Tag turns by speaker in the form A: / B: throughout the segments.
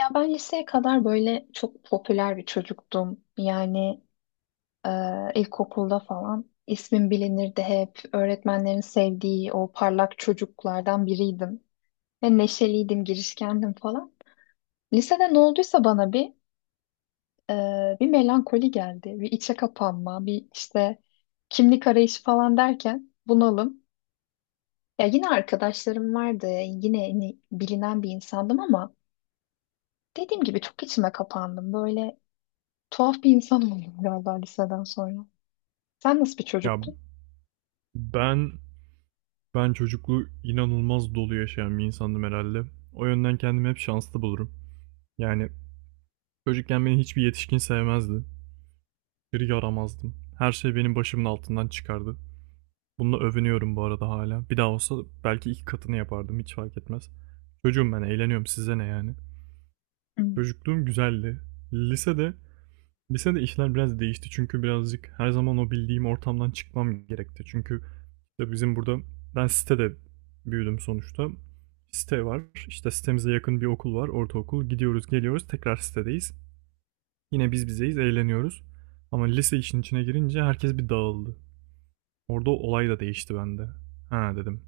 A: Ya ben liseye kadar böyle çok popüler bir çocuktum. Yani e, ilkokulda falan ismim bilinirdi hep. Öğretmenlerin sevdiği o parlak çocuklardan biriydim. Ve neşeliydim, girişkendim falan. Lisede ne olduysa bana bir melankoli geldi. Bir içe kapanma, bir işte kimlik arayışı falan derken bunalım. Ya yine arkadaşlarım vardı. Yine hani bilinen bir insandım ama dediğim gibi çok içime kapandım. Böyle tuhaf bir insan oldum galiba liseden sonra. Sen nasıl bir
B: Ya
A: çocuktun?
B: ben ben çocukluğu inanılmaz dolu yaşayan bir insandım herhalde. O yönden kendimi hep şanslı bulurum. Yani çocukken beni hiçbir yetişkin sevmezdi. Bir yaramazdım. Her şey benim başımın altından çıkardı. Bununla övünüyorum bu arada hala. Bir daha olsa belki iki katını yapardım, hiç fark etmez. Çocuğum ben, eğleniyorum, size ne yani.
A: Hı,
B: Çocukluğum güzeldi. Lisede Lisede işler biraz değişti çünkü birazcık her zaman o bildiğim ortamdan çıkmam gerekti. Çünkü işte bizim burada, ben sitede büyüdüm sonuçta. Site var. İşte sitemize yakın bir okul var, ortaokul. Gidiyoruz, geliyoruz, tekrar sitedeyiz. Yine biz bizeyiz, eğleniyoruz. Ama lise işin içine girince herkes bir dağıldı. Orada olay da değişti bende. Ha dedim.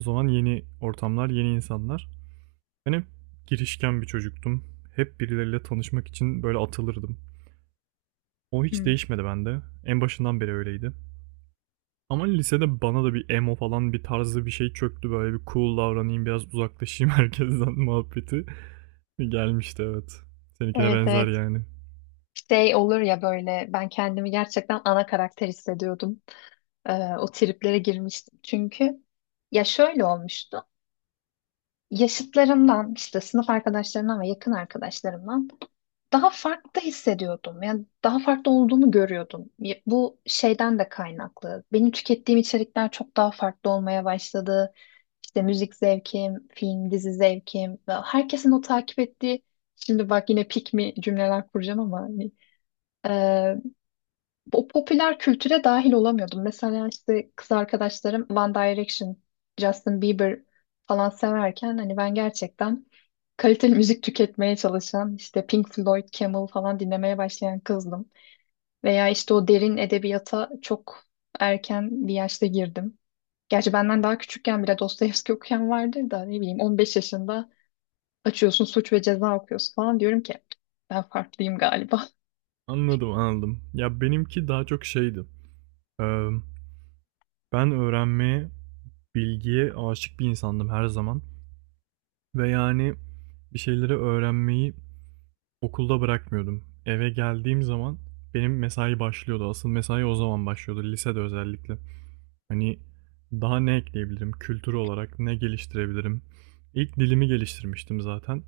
B: O zaman yeni ortamlar, yeni insanlar. Ben hep girişken bir çocuktum. Hep birileriyle tanışmak için böyle atılırdım. O hiç
A: hı.
B: değişmedi bende. En başından beri öyleydi. Ama lisede bana da bir emo falan bir tarzı bir şey çöktü. Böyle bir cool davranayım, biraz uzaklaşayım herkesten muhabbeti. Gelmişti, evet. Seninkine
A: Evet,
B: benzer
A: evet.
B: yani.
A: Şey olur ya böyle ben kendimi gerçekten ana karakter hissediyordum. Ee, O triplere girmiştim. Çünkü ya şöyle olmuştu. Yaşıtlarımdan işte sınıf arkadaşlarımdan ve yakın arkadaşlarımdan daha farklı hissediyordum. Yani daha farklı olduğumu görüyordum. Bu şeyden de kaynaklı. Benim tükettiğim içerikler çok daha farklı olmaya başladı. İşte müzik zevkim, film, dizi zevkim ve herkesin o takip ettiği, şimdi bak yine pick me cümleler kuracağım ama hani, o popüler kültüre dahil olamıyordum. Mesela işte kız arkadaşlarım One Direction, Justin Bieber falan severken hani ben gerçekten kaliteli müzik tüketmeye çalışan işte Pink Floyd, Camel falan dinlemeye başlayan kızdım. Veya işte o derin edebiyata çok erken bir yaşta girdim. Gerçi benden daha küçükken bile Dostoyevski okuyan vardır da ne bileyim 15 yaşında açıyorsun Suç ve Ceza okuyorsun falan diyorum ki ben farklıyım galiba.
B: Anladım, anladım. Ya benimki daha çok şeydi. Ee, ben öğrenmeye, bilgiye aşık bir insandım her zaman. Ve yani bir şeyleri öğrenmeyi okulda bırakmıyordum. Eve geldiğim zaman benim mesai başlıyordu. Asıl mesai o zaman başlıyordu. Lisede özellikle. Hani daha ne ekleyebilirim? Kültür olarak ne geliştirebilirim? İlk dilimi geliştirmiştim zaten.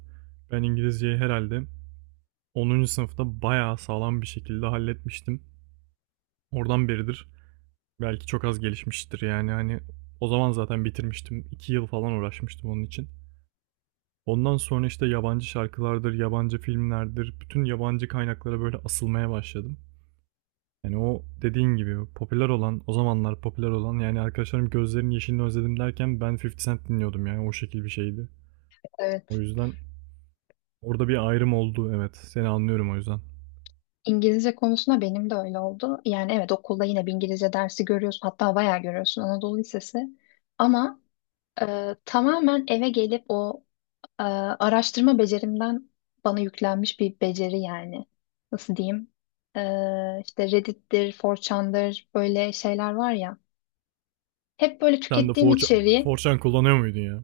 B: Ben İngilizceyi herhalde 10. sınıfta bayağı sağlam bir şekilde halletmiştim. Oradan beridir belki çok az gelişmiştir yani hani o zaman zaten bitirmiştim. 2 yıl falan uğraşmıştım onun için. Ondan sonra işte yabancı şarkılardır, yabancı filmlerdir, bütün yabancı kaynaklara böyle asılmaya başladım. Yani o dediğin gibi popüler olan, o zamanlar popüler olan, yani arkadaşlarım gözlerinin yeşilini özledim derken ben 50 Cent dinliyordum, yani o şekil bir şeydi. O
A: Evet.
B: yüzden orada bir ayrım oldu, evet. Seni anlıyorum o yüzden.
A: İngilizce konusunda benim de öyle oldu. Yani evet okulda yine bir İngilizce dersi görüyorsun, hatta bayağı görüyorsun, Anadolu Lisesi. Ama tamamen eve gelip o araştırma becerimden bana yüklenmiş bir beceri yani. Nasıl diyeyim? E, işte Reddit'tir, 4chan'dır böyle şeyler var ya. Hep böyle
B: Sen de
A: tükettiğim içeriği
B: 4 kullanıyor muydun ya?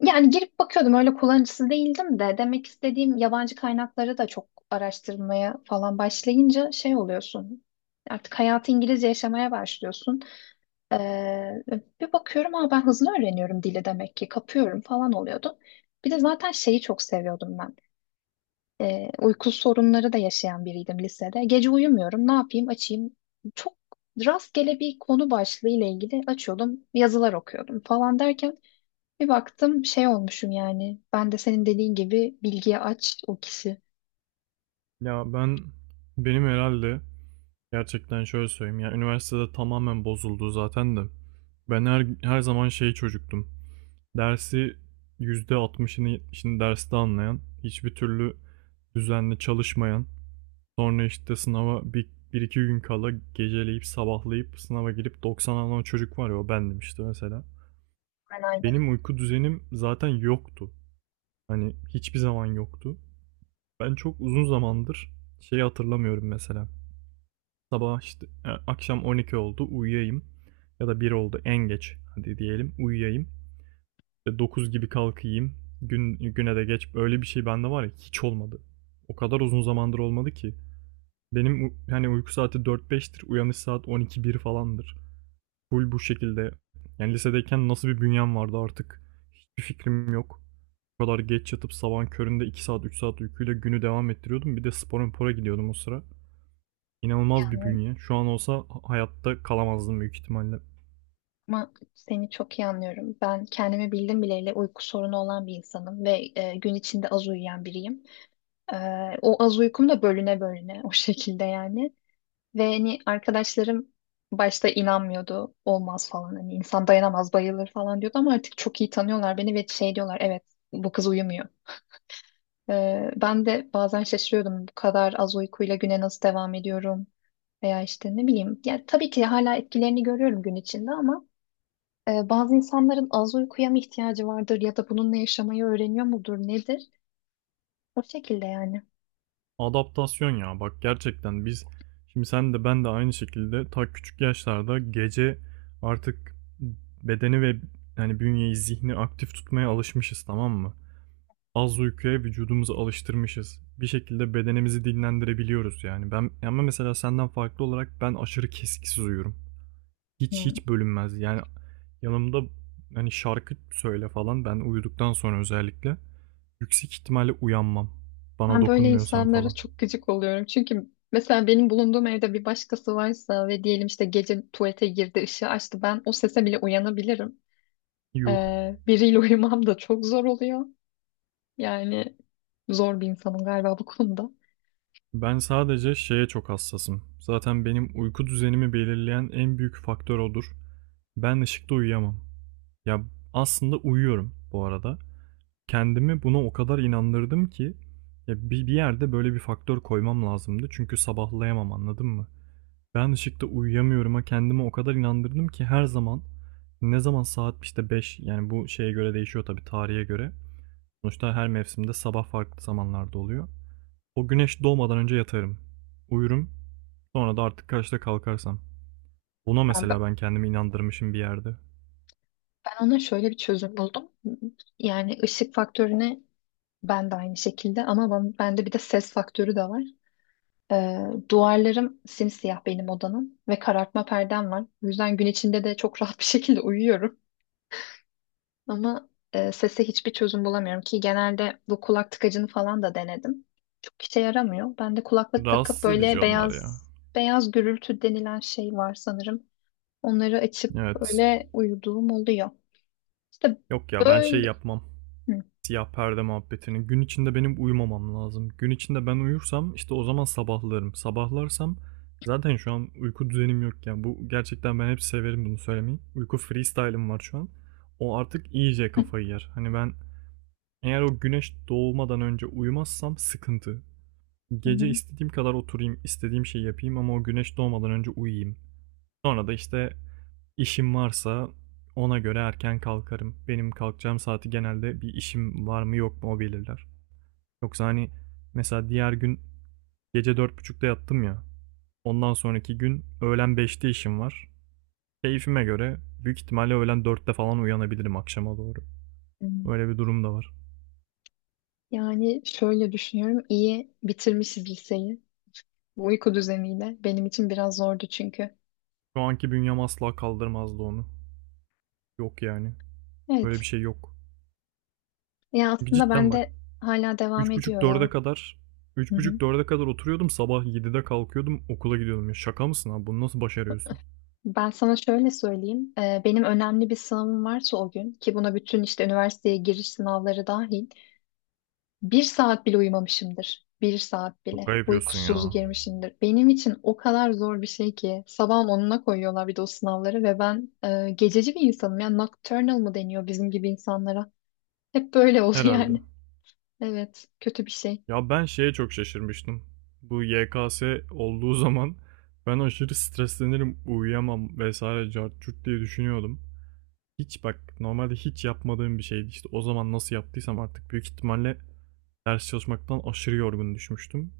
A: yani girip bakıyordum, öyle kullanıcısı değildim de, demek istediğim yabancı kaynakları da çok araştırmaya falan başlayınca şey oluyorsun. Artık hayatı İngilizce yaşamaya başlıyorsun. Ee, Bir bakıyorum ama ben hızlı öğreniyorum dili, demek ki kapıyorum falan oluyordu. Bir de zaten şeyi çok seviyordum ben. Uyku sorunları da yaşayan biriydim lisede. Gece uyumuyorum, ne yapayım, açayım. Çok rastgele bir konu başlığı ile ilgili açıyordum, yazılar okuyordum falan derken bir baktım şey olmuşum yani. Ben de senin dediğin gibi bilgiye aç o kişi.
B: Ya ben benim herhalde, gerçekten şöyle söyleyeyim. Ya üniversitede tamamen bozuldu zaten de. Ben her zaman şey çocuktum. Dersi %60'ını 70'ini derste anlayan, hiçbir türlü düzenli çalışmayan, sonra işte sınava bir iki gün kala geceleyip sabahlayıp sınava girip 90 alan çocuk var ya, o bendim işte mesela.
A: Ben aynı.
B: Benim uyku düzenim zaten yoktu. Hani hiçbir zaman yoktu. Ben çok uzun zamandır şeyi hatırlamıyorum mesela. Sabah işte akşam 12 oldu uyuyayım. Ya da bir oldu en geç, hadi diyelim uyuyayım. İşte 9 gibi kalkayım. Gün, güne de geç. Öyle bir şey bende var ya, hiç olmadı. O kadar uzun zamandır olmadı ki. Benim hani uyku saati dört beştir, uyanış saat on iki bir falandır. Full bu şekilde. Yani lisedeyken nasıl bir bünyem vardı artık hiçbir fikrim yok. O kadar geç yatıp sabahın köründe 2 saat 3 saat uykuyla günü devam ettiriyordum. Bir de spora mpora gidiyordum o sıra. İnanılmaz bir
A: Yani
B: bünye. Şu an olsa hayatta kalamazdım büyük ihtimalle.
A: ama seni çok iyi anlıyorum. Ben kendimi bildim bileli uyku sorunu olan bir insanım ve gün içinde az uyuyan biriyim. E, O az uykum da bölüne bölüne, o şekilde yani. Ve hani arkadaşlarım başta inanmıyordu. Olmaz falan, hani insan dayanamaz bayılır falan diyordu ama artık çok iyi tanıyorlar beni ve şey diyorlar, evet, bu kız uyumuyor. Ben de bazen şaşırıyordum, bu kadar az uykuyla güne nasıl devam ediyorum veya işte ne bileyim. Yani tabii ki hala etkilerini görüyorum gün içinde ama bazı insanların az uykuya mı ihtiyacı vardır ya da bununla yaşamayı öğreniyor mudur nedir? O şekilde yani.
B: Adaptasyon ya, bak gerçekten biz, şimdi sen de ben de aynı şekilde ta küçük yaşlarda gece artık bedeni ve yani bünyeyi, zihni aktif tutmaya alışmışız, tamam mı? Az uykuya vücudumuzu alıştırmışız. Bir şekilde bedenimizi dinlendirebiliyoruz yani. Ben ama mesela senden farklı olarak ben aşırı kesiksiz uyuyorum. Hiç hiç bölünmez. Yani yanımda hani şarkı söyle falan, ben uyuduktan sonra özellikle yüksek ihtimalle uyanmam. Bana
A: Ben böyle
B: dokunmuyorsan
A: insanlara
B: falan.
A: çok gıcık oluyorum. Çünkü mesela benim bulunduğum evde bir başkası varsa ve diyelim işte gece tuvalete girdi, ışığı açtı, ben o sese bile uyanabilirim.
B: Yuh.
A: Biriyle uyumam da çok zor oluyor. Yani zor bir insanım galiba bu konuda.
B: Ben sadece şeye çok hassasım. Zaten benim uyku düzenimi belirleyen en büyük faktör odur. Ben ışıkta uyuyamam. Ya, aslında uyuyorum bu arada. Kendimi buna o kadar inandırdım ki ya bir yerde böyle bir faktör koymam lazımdı. Çünkü sabahlayamam, anladın mı? Ben ışıkta uyuyamıyorum'a kendimi o kadar inandırdım ki her zaman, ne zaman saat, işte, beş, yani bu şeye göre değişiyor tabii, tarihe göre. Sonuçta her mevsimde sabah farklı zamanlarda oluyor. O güneş doğmadan önce yatarım. Uyurum. Sonra da artık kaçta kalkarsam. Buna
A: Ha,
B: mesela
A: ben
B: ben kendimi inandırmışım bir yerde.
A: ben ona şöyle bir çözüm buldum. Yani ışık faktörüne ben de aynı şekilde ama bende bir de ses faktörü de var. Duvarlarım simsiyah benim odanın ve karartma perdem var. O yüzden gün içinde de çok rahat bir şekilde uyuyorum. Ama sese hiçbir çözüm bulamıyorum ki, genelde bu kulak tıkacını falan da denedim. Çok işe yaramıyor. Ben de kulaklık takıp
B: Rahatsız
A: böyle
B: edici onlar
A: beyaz
B: ya.
A: beyaz gürültü denilen şey var sanırım. Onları açıp
B: Evet.
A: öyle uyuduğum oluyor. İşte
B: Yok ya, ben şey
A: böyle.
B: yapmam,
A: Hı.
B: siyah perde muhabbetini. Gün içinde benim uyumamam lazım. Gün içinde ben uyursam işte o zaman sabahlarım. Sabahlarsam zaten şu an uyku düzenim yok yani. Bu gerçekten, ben hep severim bunu söylemeyi, uyku freestyle'ım var şu an. O artık iyice
A: Hı.
B: kafayı yer. Hani ben eğer o güneş doğmadan önce uyumazsam sıkıntı.
A: Hı
B: Gece
A: hı.
B: istediğim kadar oturayım, istediğim şeyi yapayım ama o güneş doğmadan önce uyuyayım. Sonra da işte, işim varsa ona göre erken kalkarım. Benim kalkacağım saati genelde bir işim var mı yok mu, o belirler. Yoksa hani, mesela diğer gün gece 4.30'da yattım ya. Ondan sonraki gün öğlen 5'te işim var. Keyfime göre büyük ihtimalle öğlen 4'te falan uyanabilirim, akşama doğru. Öyle bir durum da var.
A: Yani şöyle düşünüyorum, iyi bitirmişiz liseyi. Bu uyku düzeniyle benim için biraz zordu çünkü.
B: Şu anki bünyem asla kaldırmazdı onu. Yok yani. Böyle bir
A: Evet.
B: şey yok.
A: Ya
B: Çünkü
A: aslında
B: cidden
A: ben
B: bak,
A: de hala devam
B: üç buçuk
A: ediyor
B: dörde
A: ya.
B: kadar
A: Hı
B: üç
A: hı.
B: buçuk dörde kadar oturuyordum, sabah 7'de kalkıyordum, okula gidiyordum ya. Şaka mısın abi, bunu nasıl başarıyorsun?
A: Ben sana şöyle söyleyeyim. Benim önemli bir sınavım varsa o gün ki buna bütün işte üniversiteye giriş sınavları dahil bir saat bile uyumamışımdır. Bir saat bile.
B: Şaka
A: Hep
B: yapıyorsun
A: uykusuz
B: ya.
A: girmişimdir. Benim için o kadar zor bir şey ki sabahın onuna koyuyorlar bir de o sınavları ve ben gececi bir insanım. Yani nocturnal mı deniyor bizim gibi insanlara? Hep böyle oldu
B: Herhalde.
A: yani. Evet, kötü bir şey.
B: Ya ben şeye çok şaşırmıştım. Bu YKS olduğu zaman ben aşırı streslenirim, uyuyamam vesaire cart curt diye düşünüyordum. Hiç, bak normalde hiç yapmadığım bir şeydi işte, o zaman nasıl yaptıysam artık, büyük ihtimalle ders çalışmaktan aşırı yorgun düşmüştüm.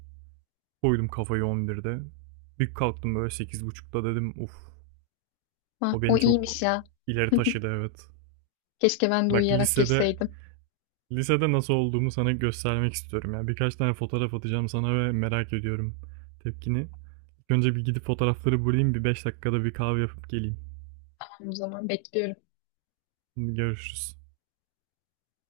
B: Koydum kafayı 11'de. Bir kalktım böyle 8.30'da, dedim uf,
A: Ha,
B: o
A: o
B: beni çok
A: iyiymiş ya.
B: ileri taşıdı, evet.
A: Keşke ben de
B: Bak
A: uyuyarak
B: lisede
A: girseydim.
B: Lisede nasıl olduğumu sana göstermek istiyorum. Yani birkaç tane fotoğraf atacağım sana ve merak ediyorum tepkini. İlk önce bir gidip fotoğrafları bulayım. Bir 5 dakikada bir kahve yapıp geleyim.
A: O zaman bekliyorum.
B: Şimdi görüşürüz.